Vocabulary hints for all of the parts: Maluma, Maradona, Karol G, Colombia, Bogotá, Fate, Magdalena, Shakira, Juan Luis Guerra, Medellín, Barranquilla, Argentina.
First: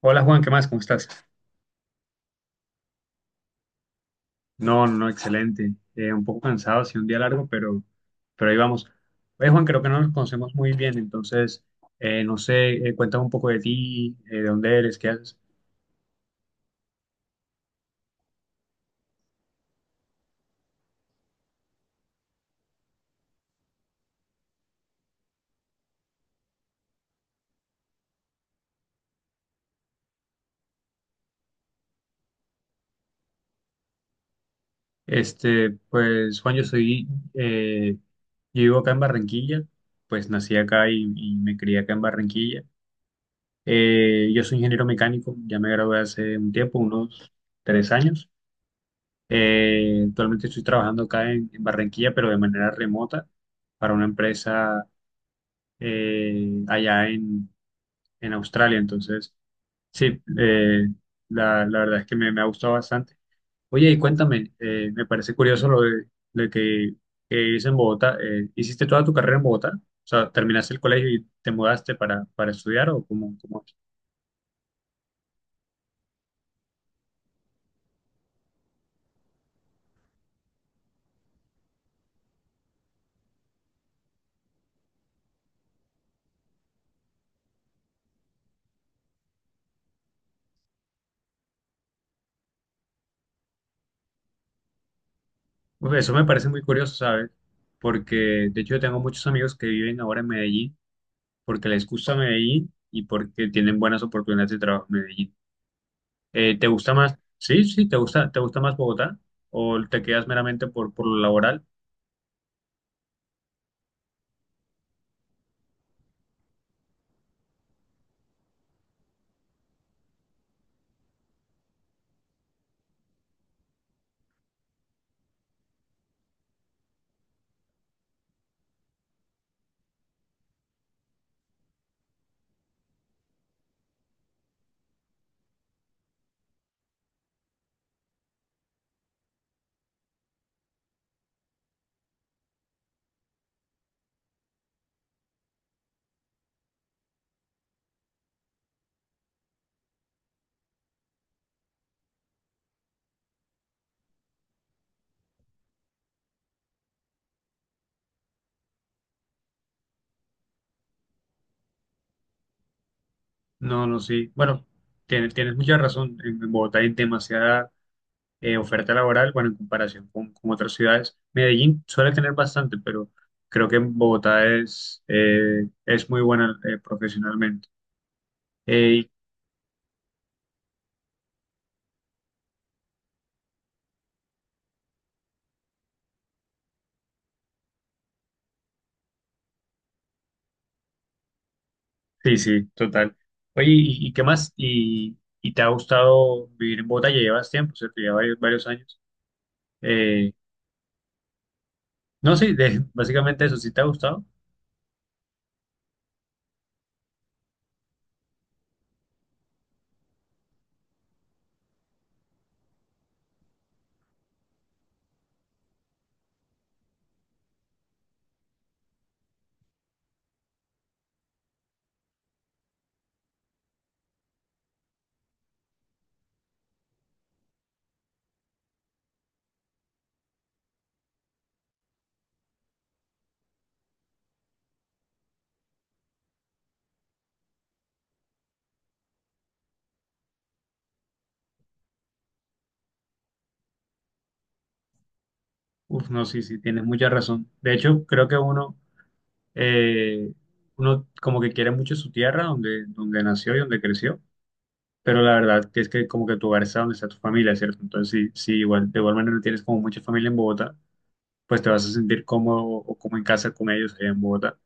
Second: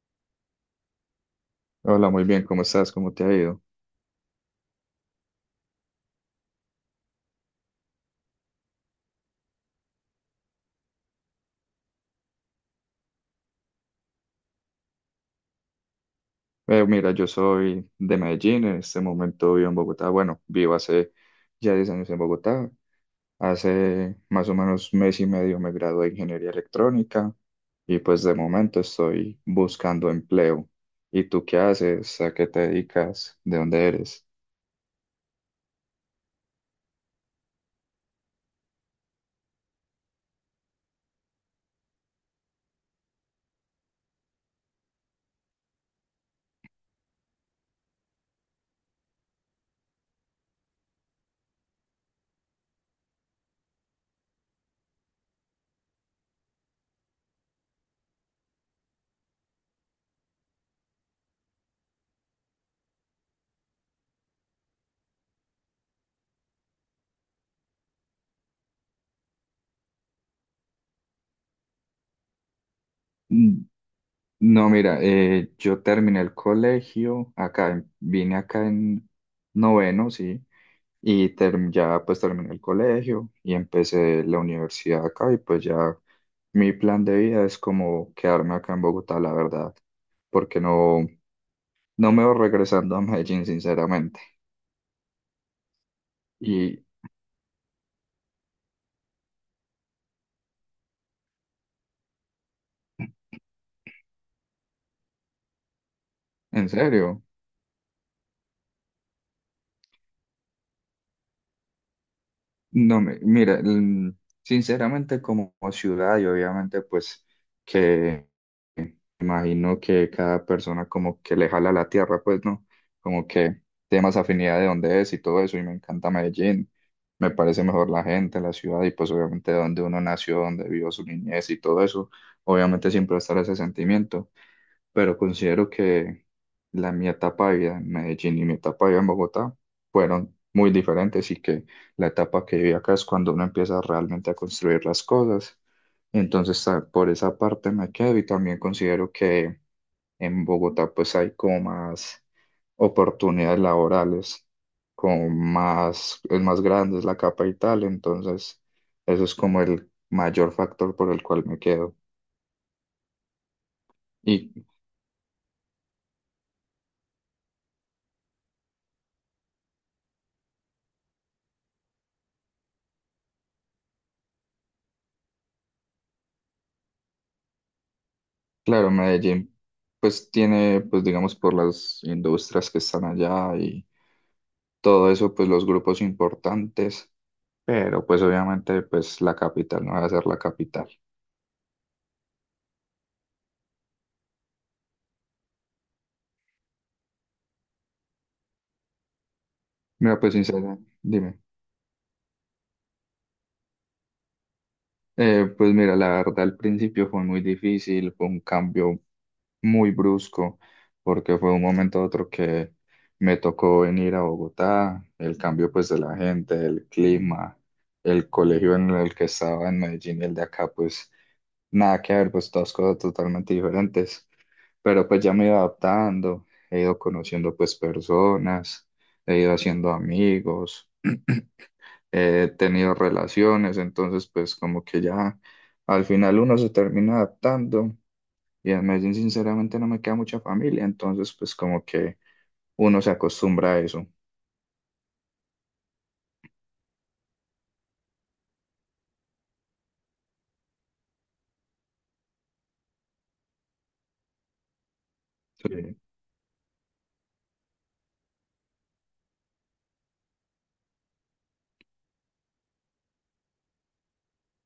Hola Juan, ¿qué más? ¿Cómo estás? Hola, muy bien, ¿cómo estás? ¿Cómo te ha ido? No, no, excelente. Un poco cansado, sí, un día largo, pero ahí vamos. Oye, Juan, creo que no nos conocemos muy bien, entonces, no sé, cuéntame un poco de ti, de dónde eres, qué haces. Mira, yo soy de Medellín, en este momento vivo en Bogotá, bueno, vivo hace ya 10 años en Bogotá. Hace más o menos mes y medio me gradué de ingeniería electrónica y pues de momento estoy buscando empleo. ¿Y tú qué haces? ¿A qué te dedicas? ¿De dónde eres? Este, pues, Juan, eh, yo vivo acá en Barranquilla, pues nací acá y me crié acá en Barranquilla. Yo soy ingeniero mecánico, ya me gradué hace un tiempo, unos 3 años. Actualmente estoy trabajando acá en Barranquilla, pero de manera remota para una empresa allá en Australia. Entonces, sí, la verdad es que me ha gustado bastante. Oye, y cuéntame, me parece curioso lo de que vives en Bogotá. ¿Hiciste toda tu carrera en Bogotá? O sea, ¿terminaste el colegio y te mudaste para estudiar o cómo Mm, es? No, mira, yo terminé el colegio acá, vine acá en noveno, sí. Ya pues terminé el colegio y empecé la universidad acá y pues ya mi plan de vida es como quedarme acá en Bogotá, la verdad, porque no, no me voy regresando a Medellín, sinceramente. Pues eso me parece muy Y curioso, ¿sabes? Porque de hecho yo tengo muchos amigos que viven ahora en Medellín porque les gusta Medellín y porque tienen buenas oportunidades de trabajo en Medellín. ¿Te en gusta más? serio. Sí, sí, ¿te gusta más Bogotá? ¿O te quedas meramente por lo laboral? No, mira, sinceramente como ciudad y obviamente pues que imagino que cada persona como que le jala la tierra, pues no, como que tiene más afinidad de dónde es y todo eso y me encanta Medellín, me parece mejor la gente, la ciudad, y pues obviamente donde uno nació, donde vivió su niñez y todo eso, obviamente siempre va a estar ese sentimiento, pero considero que mi etapa de vida en Medellín y mi etapa de vida en Bogotá fueron muy diferentes, y que la etapa que viví acá es cuando uno empieza realmente a construir las cosas. Entonces, ah, por esa parte me quedo, y también considero que en Bogotá pues hay como más oportunidades laborales, como más, es más grande, es la capital, entonces eso es como el mayor factor por el cual me quedo. No, no, sí. ¿Y Bueno, tienes mucha razón. En Bogotá hay demasiada oferta laboral, bueno, en comparación con otras ciudades. Medellín suele tener bastante, pero creo que en Bogotá es muy buena profesionalmente. Claro, Eh, Medellín, pues tiene, pues digamos, por las industrias que están allá y todo eso, pues los grupos importantes, pero pues obviamente, pues la capital no va a ser la capital. Sí, sí, total. Oye, ¿y qué más? ¿Y te ha gustado vivir en Bogotá? Ya llevas tiempo, ¿cierto? Ya varios, varios años. Mira, Eh, pues sincera, dime. no, sí, básicamente eso, ¿sí te ha gustado? Pues mira, la verdad al principio fue muy difícil, fue un cambio muy brusco, porque fue un momento a otro que me tocó venir a Bogotá, el cambio pues de la gente, el clima, el colegio en el que estaba en Medellín y el de acá, pues nada que ver, pues todas cosas totalmente diferentes, pero pues ya me he ido adaptando, he ido conociendo pues personas, he ido haciendo amigos. He tenido relaciones, entonces pues como que ya al final uno se termina adaptando, y en Medellín sinceramente no me queda mucha familia, entonces pues como que uno se acostumbra a eso. Uf, no, sí, sí, tienes mucha razón. De hecho, creo que eh, uno como que quiere mucho su tierra, donde nació y donde creció, pero la verdad que es Sí. que como que tu hogar está donde está tu familia, ¿cierto? Entonces, sí, sí, igual, de igual manera tienes como mucha familia en Bogotá, pues te vas a sentir cómodo o como en casa con ellos allá en Bogotá.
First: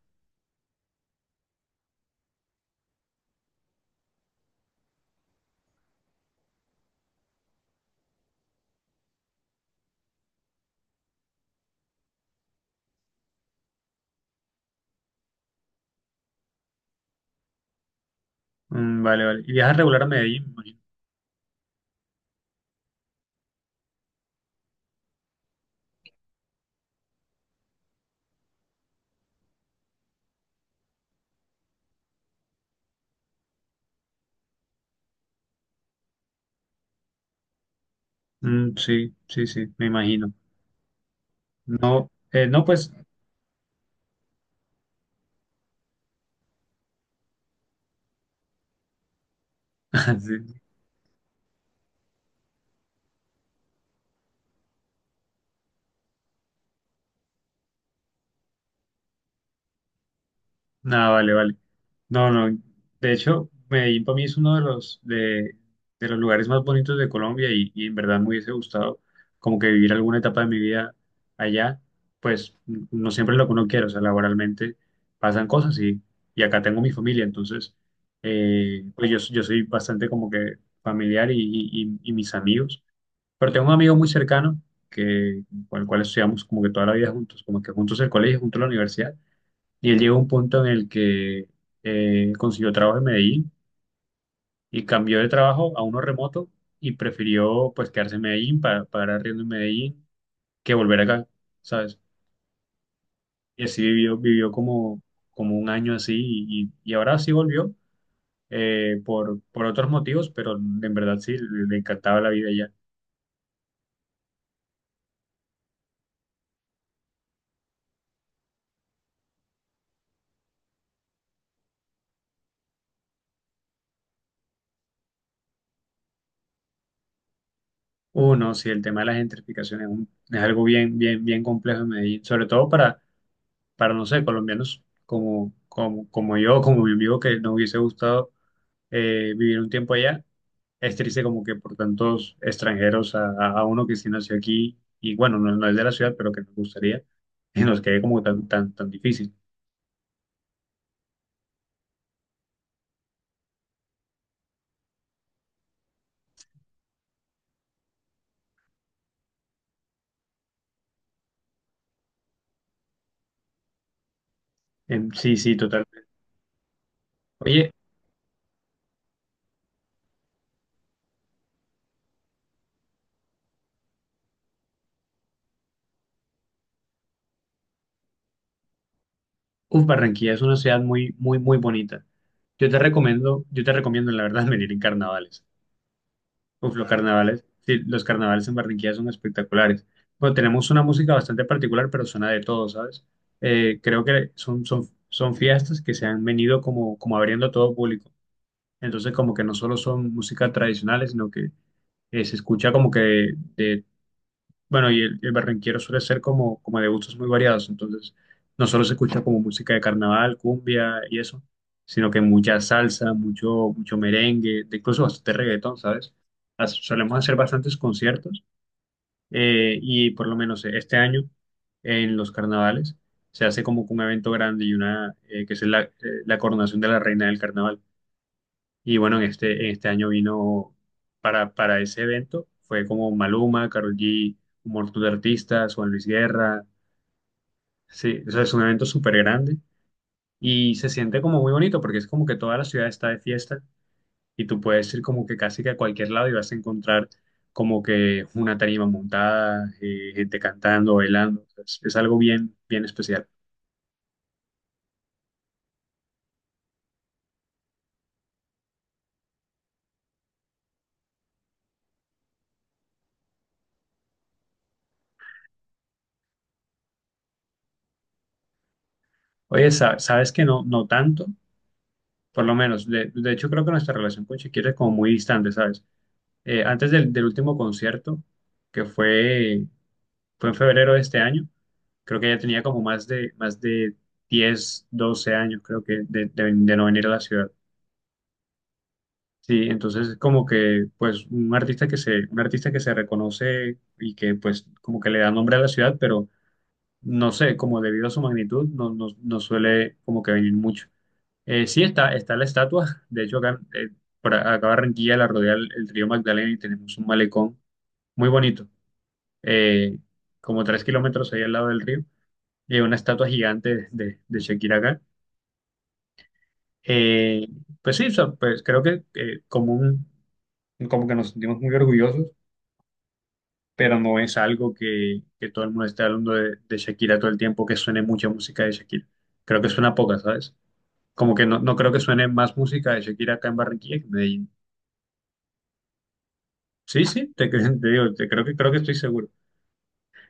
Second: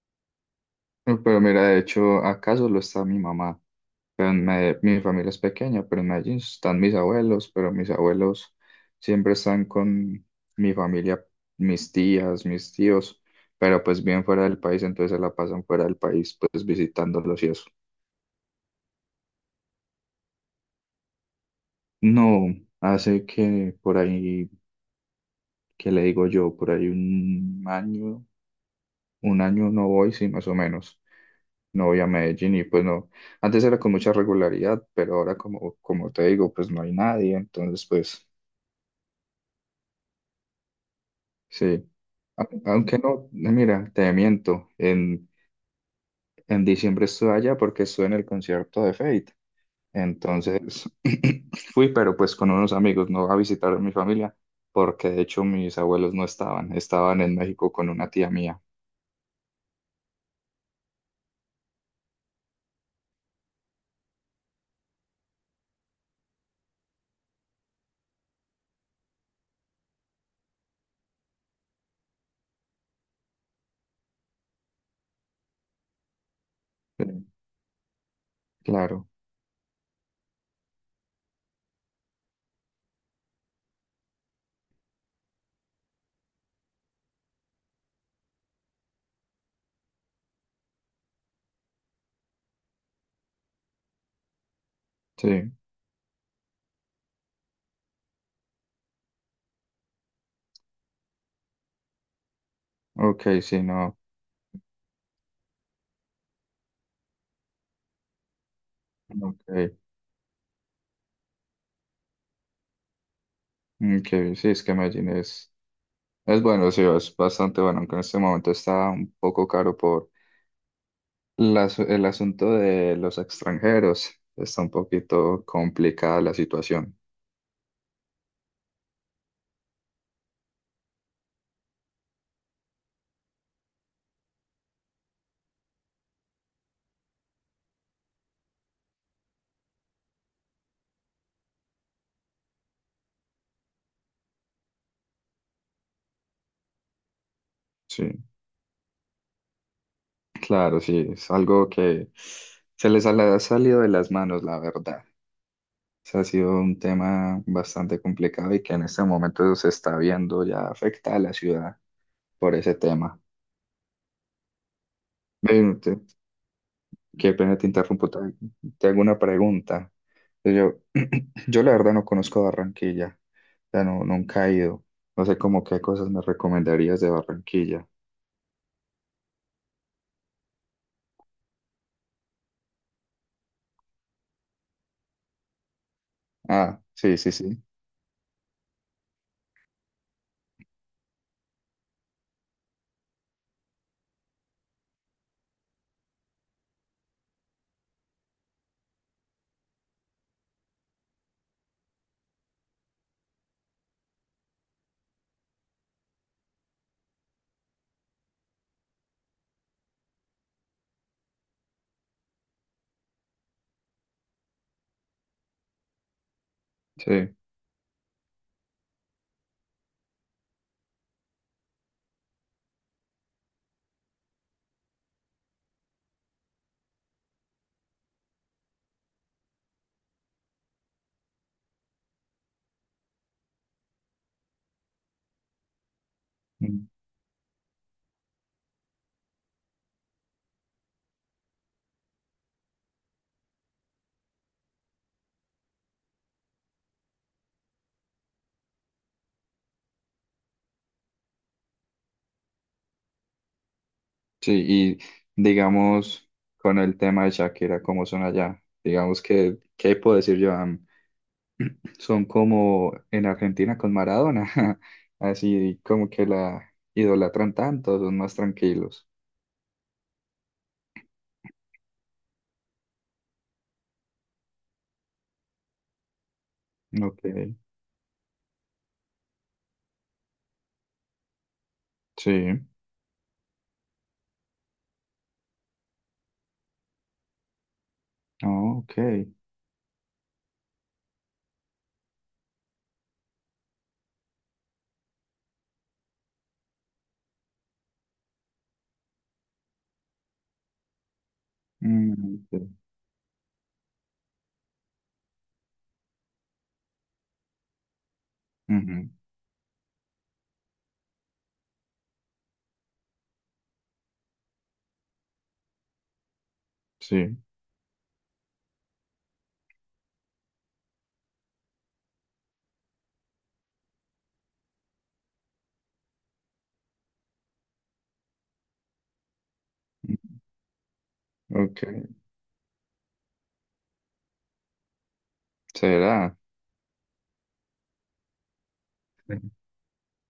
Pero mira, de hecho acaso lo está mi mamá, pero en mi familia es pequeña, pero en Medellín están mis abuelos, pero mis abuelos siempre están con mi familia, mis tías, mis tíos, pero pues bien fuera del país, entonces se la pasan fuera del país pues visitándolos y eso. Mm, vale, vale. ¿Y viajas regular a Medellín? No, hace que por ahí, ¿que le digo yo? Por ahí un año no voy, sí, más o menos. No voy a Medellín y pues no. Antes era con mucha regularidad, pero ahora como, como te digo, pues no hay nadie, entonces pues Mm, sí, sí, sí, me imagino. sí. No, no, pues, Aunque no, mira, te miento, en diciembre estuve allá porque estuve en el concierto de Fate. sí, Entonces fui, pero pues con unos amigos, no a visitar a mi familia, porque de hecho mis abuelos no estaban, estaban en México con una tía mía. nada, vale, vale. No, no. De hecho, Medellín para mí es uno de los lugares más bonitos de Colombia y en verdad me hubiese gustado como que vivir alguna etapa de mi vida allá. Pues no siempre es lo que uno quiere, o sea, laboralmente pasan cosas y acá tengo mi Sí, familia, entonces, claro, pues yo soy bastante como que familiar y mis amigos. Pero tengo un amigo muy cercano que, con el cual estudiamos como que toda la vida juntos, como que juntos el colegio, juntos la universidad. Y él llegó a un punto en el que consiguió trabajo en Medellín y cambió de sí, trabajo a uno remoto y prefirió pues quedarse en Medellín para pagar arriendo en Medellín que volver acá, ¿sabes? ok, sí, Y así no, vivió como un año así y ahora sí volvió por ok, otros motivos, pero en verdad sí, le encantaba la vida allá. ok, sí, es que Medellín es bueno, sí, es bastante bueno, aunque en este momento está un poco caro por el asunto de los extranjeros, está un poquito complicada la situación, Uno, sí, el tema de las gentrificaciones es algo bien, bien, bien complejo en Medellín, sobre todo para no sé, colombianos como yo, como mi amigo que nos hubiese gustado vivir un tiempo allá. Es triste como que por tantos extranjeros a uno que sí nació aquí y bueno, no es de la ciudad, pero que nos gustaría, y nos quede como sí, tan, tan, tan difícil. claro, sí, es algo que se les ha le ha salido de las manos, la verdad. Sea, ha sido un tema bastante complicado y que en este momento se está viendo ya afecta a la ciudad por ese tema. Sí, sí, Ven, totalmente. qué pena te Oye, interrumpo, te hago una pregunta. Yo, yo la verdad no conozco Barranquilla, ya no, nunca he ido. No sé cómo qué cosas me recomendarías de Barranquilla. uf, Barranquilla es una ciudad muy, muy, muy bonita. Yo te recomiendo, la verdad, venir en carnavales. Uf, Ah, los sí, sí, carnavales, sí, sí, los carnavales en Barranquilla son espectaculares. Bueno, tenemos una música bastante particular, pero suena de todo, ¿sabes? Creo que son fiestas que se han venido como abriendo a todo público. Entonces, como que no solo son músicas tradicionales, sino que se escucha como que bueno, y el barranquero suele ser como de gustos muy variados. Entonces, no solo se escucha como música de carnaval, cumbia y eso, sino que mucha salsa, mucho, mucho merengue, incluso bastante reggaetón, ¿sabes? Solemos sí. hacer bastantes conciertos y por lo menos este año en los carnavales se hace como que un evento grande y una que es la coronación de la reina del carnaval. Y bueno, en este año vino para ese evento, fue como Maluma, Karol G, un montón de artistas, Juan Luis Guerra, Mm, sí, o sea, es un evento súper grande y se siente como muy bonito porque es como que toda la ciudad está de fiesta y tú puedes ir como que casi que a cualquier lado y vas a encontrar como que una tarima montada, gente cantando, bailando, o sea, es algo bien, bien especial. sí, y digamos con el tema de Shakira, ¿cómo son allá? Digamos que, ¿qué puedo decir yo? Son como en Argentina con Maradona, así como que la idolatran tanto, ¿son más tranquilos? Oye, sabes que no, no tanto, por lo menos, de hecho creo que nuestra relación con Shakira es como muy distante, ¿sabes? Antes del, Ok, del último concierto, que fue en febrero de este año, creo que sí, ella tenía como más de 10 12 años, creo que, de no venir a la ciudad. oh, ok. Sí, entonces es como que, pues, un artista que se reconoce y que, pues, como que le da nombre a la ciudad, pero no sé, como debido a su magnitud, no suele como que venir mucho. Sí Mm, está la ok. estatua, de hecho acá, por acá Barranquilla la rodea el río Magdalena y tenemos un malecón muy bonito. Ujú, eh, como 3 kilómetros ahí al lado del río, y hay una estatua gigante de Shakira acá. sí, Eh, pues sí, o sea, pues creo que como que nos sentimos muy orgullosos, pero no es algo que todo el mundo esté hablando de Shakira todo el tiempo, que suene mucha música de Shakira. Creo que suena mm, poca, ¿sabes? Como que no creo que ok, suene más música de Shakira acá en Barranquilla que en Medellín. será. Sí, sí, te digo, creo que estoy seguro.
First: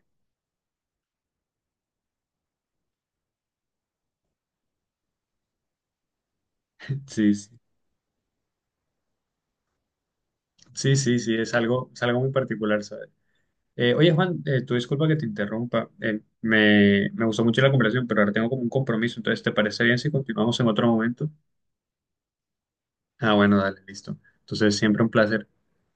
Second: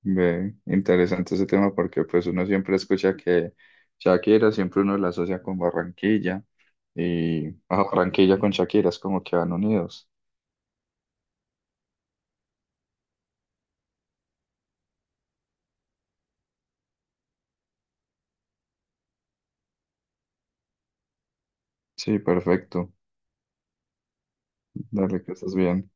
Ve, interesante ese tema porque pues uno siempre escucha que Shakira, siempre uno la asocia con Barranquilla, Sí, y sí. ah, Barranquilla con Shakira es como que van unidos. Sí, sí, sí, es algo muy particular, ¿sabes? Oye, Juan, tú disculpa que te interrumpa. Me gustó mucho la conversación, pero ahora tengo como un compromiso. Entonces, ¿te parece bien si continuamos en otro momento? Sí, perfecto. Ah, bueno, dale, listo. Entonces, siempre un Dale, que placer. estás bien.